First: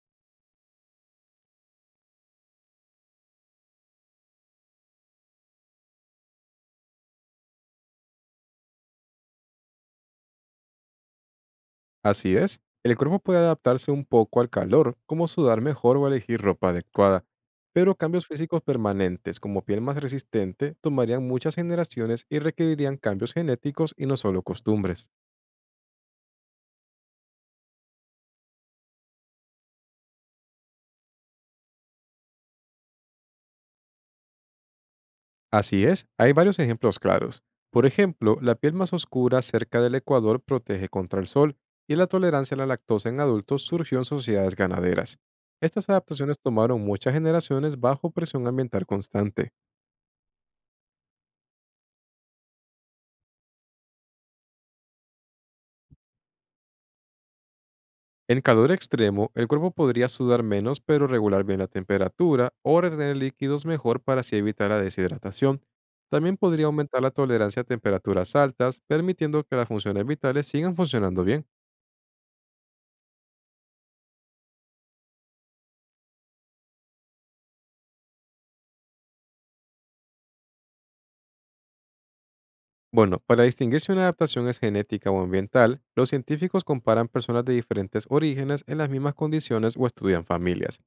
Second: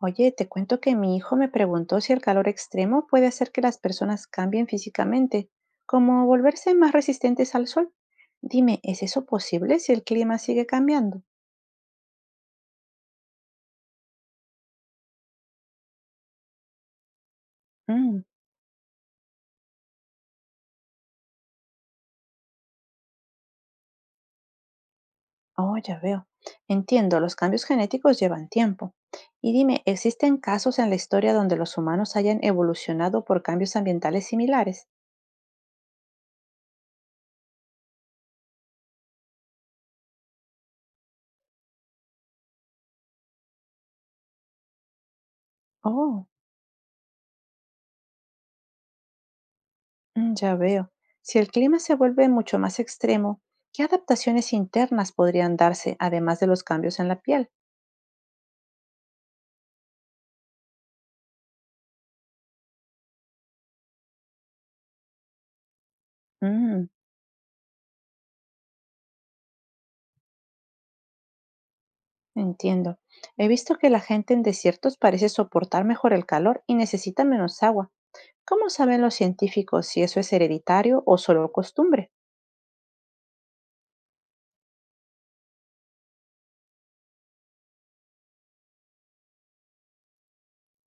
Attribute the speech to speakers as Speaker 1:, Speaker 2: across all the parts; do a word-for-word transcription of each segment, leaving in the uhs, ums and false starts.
Speaker 1: Oye, te cuento que mi hijo me preguntó si el calor extremo puede hacer que las personas cambien físicamente, como volverse más resistentes al sol. Dime, ¿es eso posible si el clima sigue cambiando?
Speaker 2: Así es, el cuerpo puede adaptarse un poco al calor, como sudar mejor o elegir ropa adecuada, pero
Speaker 1: Mm,
Speaker 2: cambios físicos permanentes, como piel más resistente, tomarían muchas generaciones y requerirían cambios genéticos y no solo costumbres.
Speaker 1: oh, ya veo. Entiendo, los cambios genéticos llevan tiempo. Y dime, ¿existen casos en la historia donde los humanos hayan evolucionado por cambios ambientales similares?
Speaker 2: Así es, hay varios ejemplos claros. Por ejemplo, la piel más oscura cerca del Ecuador protege contra el sol y la tolerancia a la lactosa en adultos surgió en sociedades ganaderas. Estas
Speaker 1: Oh,
Speaker 2: adaptaciones tomaron muchas generaciones bajo presión ambiental constante.
Speaker 1: mm, ya veo. Si el clima se vuelve mucho más extremo, ¿qué adaptaciones internas podrían darse además de los cambios en la piel?
Speaker 2: En calor extremo, el cuerpo podría sudar menos pero regular bien la temperatura o retener líquidos mejor para así evitar la deshidratación. También podría
Speaker 1: Mm,
Speaker 2: aumentar la tolerancia a temperaturas altas, permitiendo que las funciones vitales sigan funcionando bien.
Speaker 1: entiendo. He visto que la gente en desiertos parece soportar mejor el calor y necesita menos agua. ¿Cómo saben los científicos si eso es hereditario o solo costumbre?
Speaker 2: Bueno, para distinguir si una adaptación es genética o ambiental, los científicos comparan personas de diferentes orígenes en las mismas condiciones o estudian familias.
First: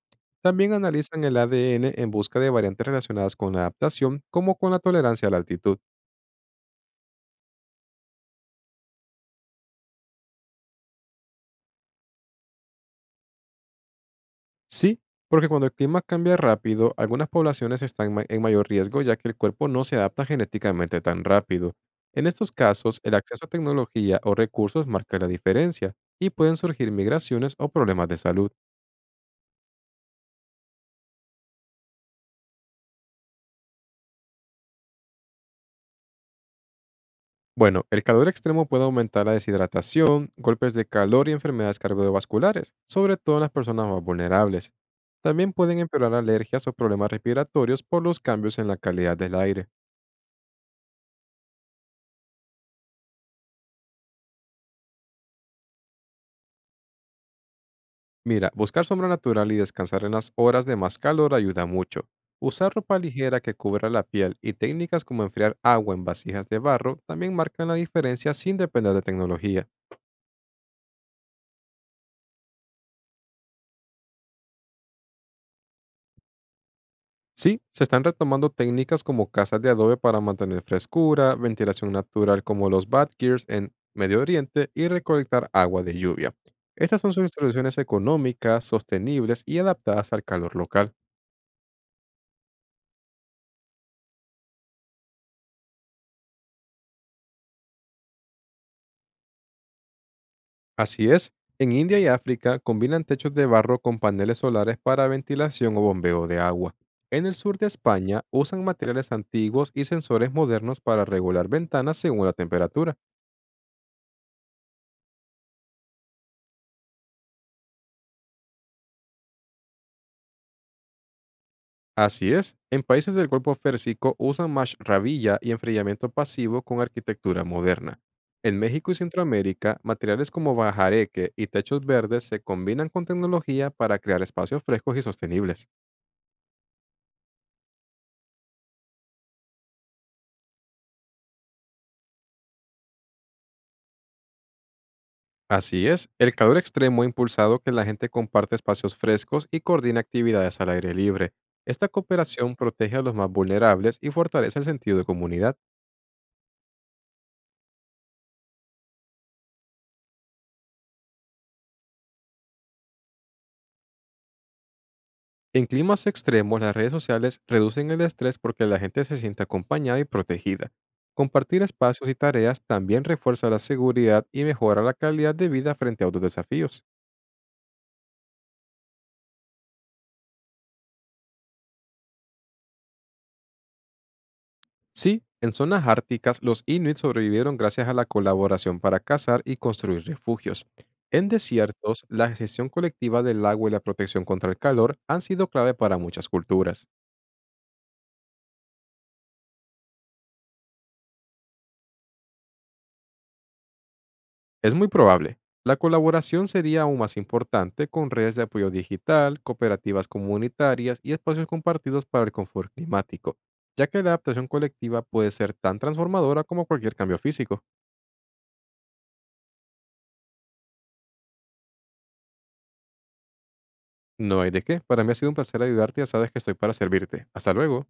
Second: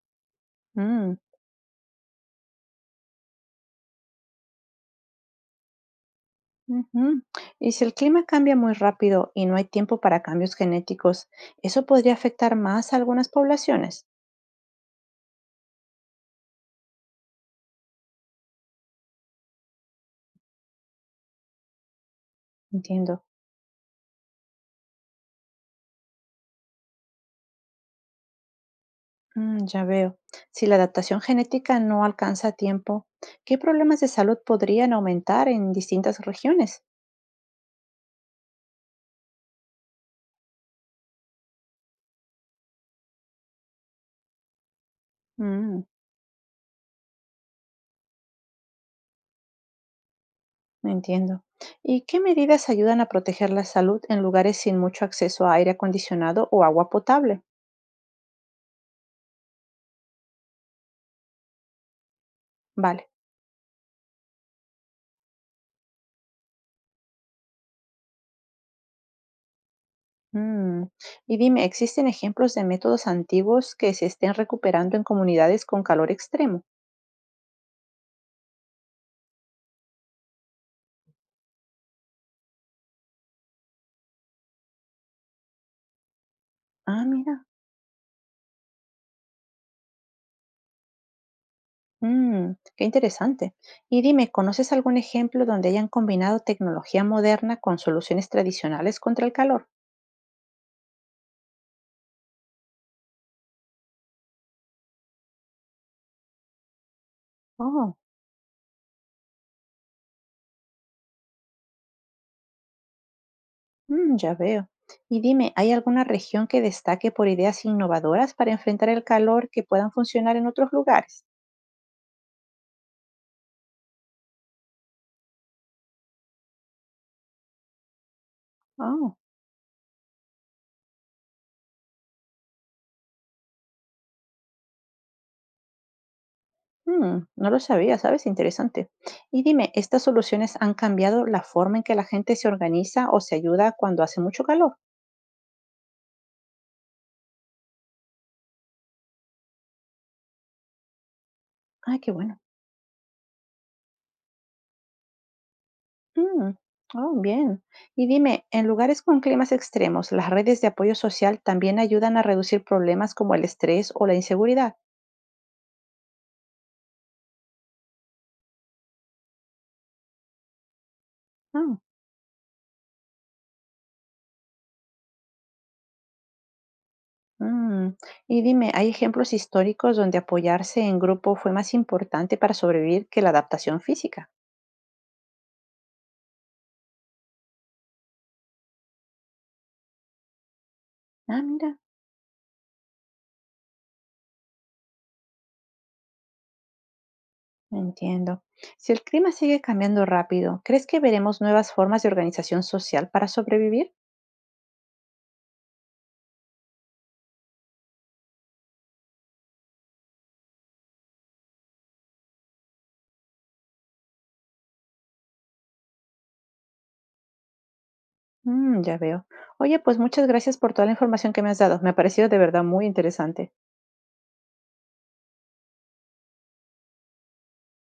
Speaker 2: También
Speaker 1: Mm,
Speaker 2: analizan el A D N en busca de variantes relacionadas con la adaptación, como con la tolerancia a la altitud.
Speaker 1: ujú. Y si el clima cambia muy rápido y no hay tiempo para cambios genéticos, ¿eso podría afectar más a algunas poblaciones?
Speaker 2: Sí, porque cuando el clima cambia rápido, algunas poblaciones están ma- en mayor riesgo ya que el cuerpo no se adapta genéticamente tan rápido. En estos casos, el
Speaker 1: Entiendo.
Speaker 2: acceso a tecnología o recursos marca la diferencia y pueden surgir migraciones o problemas de salud.
Speaker 1: Mm, ya veo. Si la adaptación genética no alcanza a tiempo, ¿qué problemas de salud podrían aumentar en distintas regiones?
Speaker 2: Bueno, el calor extremo puede aumentar la deshidratación, golpes de calor y enfermedades cardiovasculares, sobre todo en las personas más vulnerables. También pueden
Speaker 1: Mm.
Speaker 2: empeorar alergias o problemas respiratorios por los cambios en la calidad del aire.
Speaker 1: Entiendo. ¿Y qué medidas ayudan a proteger la salud en lugares sin mucho acceso a aire acondicionado o agua potable?
Speaker 2: Mira, buscar sombra natural y descansar en las horas de más calor ayuda mucho. Usar ropa
Speaker 1: Vale.
Speaker 2: ligera que cubra la piel y técnicas como enfriar agua en vasijas de barro también marcan la diferencia sin depender de tecnología.
Speaker 1: Mm. Y dime, ¿existen ejemplos de métodos antiguos que se estén recuperando en comunidades con calor extremo?
Speaker 2: Sí, se están retomando técnicas como casas de adobe para mantener frescura, ventilación natural como los badgers en Medio Oriente y recolectar agua de lluvia. Estas
Speaker 1: Ah,
Speaker 2: son sus
Speaker 1: mira.
Speaker 2: soluciones económicas, sostenibles y adaptadas al calor local.
Speaker 1: Mm, qué interesante. Y dime, ¿conoces algún ejemplo donde hayan combinado tecnología moderna con soluciones tradicionales contra el calor?
Speaker 2: Así es, en India y África combinan techos de barro con paneles solares para ventilación o bombeo de agua. En el sur de
Speaker 1: Oh.
Speaker 2: España usan materiales antiguos y sensores modernos para regular ventanas según la temperatura.
Speaker 1: Mm, ya veo. Y dime, ¿hay alguna región que destaque por ideas innovadoras para enfrentar el calor que puedan funcionar en otros lugares?
Speaker 2: Así es, en países del Golfo Férsico usan rabilla y enfriamiento pasivo con arquitectura moderna. En México y
Speaker 1: Oh,
Speaker 2: Centroamérica, materiales como bajareque y techos verdes se combinan con tecnología para crear espacios frescos y sostenibles.
Speaker 1: mm, no lo sabía, ¿sabes? Interesante. Y dime, ¿estas soluciones han cambiado la forma en que la gente se organiza o se ayuda cuando hace mucho calor?
Speaker 2: Así es, el calor extremo ha impulsado que la gente comparte espacios frescos y coordine actividades al aire libre. Esta
Speaker 1: Ay, qué bueno.
Speaker 2: cooperación protege a los más vulnerables y fortalece el sentido de comunidad.
Speaker 1: Mm, oh, bien. Y dime, ¿en lugares con climas extremos, las redes de apoyo social también ayudan a reducir problemas como el estrés o la inseguridad?
Speaker 2: En climas extremos, las redes sociales reducen el estrés porque la gente se siente acompañada y protegida. Compartir
Speaker 1: Ah,
Speaker 2: espacios y tareas también refuerza la seguridad y mejora la calidad de vida frente a otros desafíos.
Speaker 1: mm, y dime, ¿hay ejemplos históricos donde apoyarse en grupo fue más importante para sobrevivir que la adaptación física?
Speaker 2: Sí, en zonas árticas los inuit sobrevivieron gracias a la colaboración para cazar y construir refugios. En
Speaker 1: Ah, mira,
Speaker 2: desiertos, la gestión colectiva del agua y la protección contra el calor han sido clave para muchas culturas.
Speaker 1: entiendo. Si el clima sigue cambiando rápido, ¿crees que veremos nuevas formas de organización social para sobrevivir?
Speaker 2: Es muy probable. La colaboración sería aún más importante con redes de apoyo digital, cooperativas comunitarias y espacios compartidos para el confort climático, ya que la adaptación colectiva puede ser tan transformadora como cualquier cambio físico.
Speaker 1: Mm, ya veo. Oye, pues muchas gracias por toda la información que me has dado. Me ha parecido de verdad muy interesante.
Speaker 2: No hay de qué. Para mí ha sido un placer ayudarte y ya sabes que estoy para servirte. Hasta luego.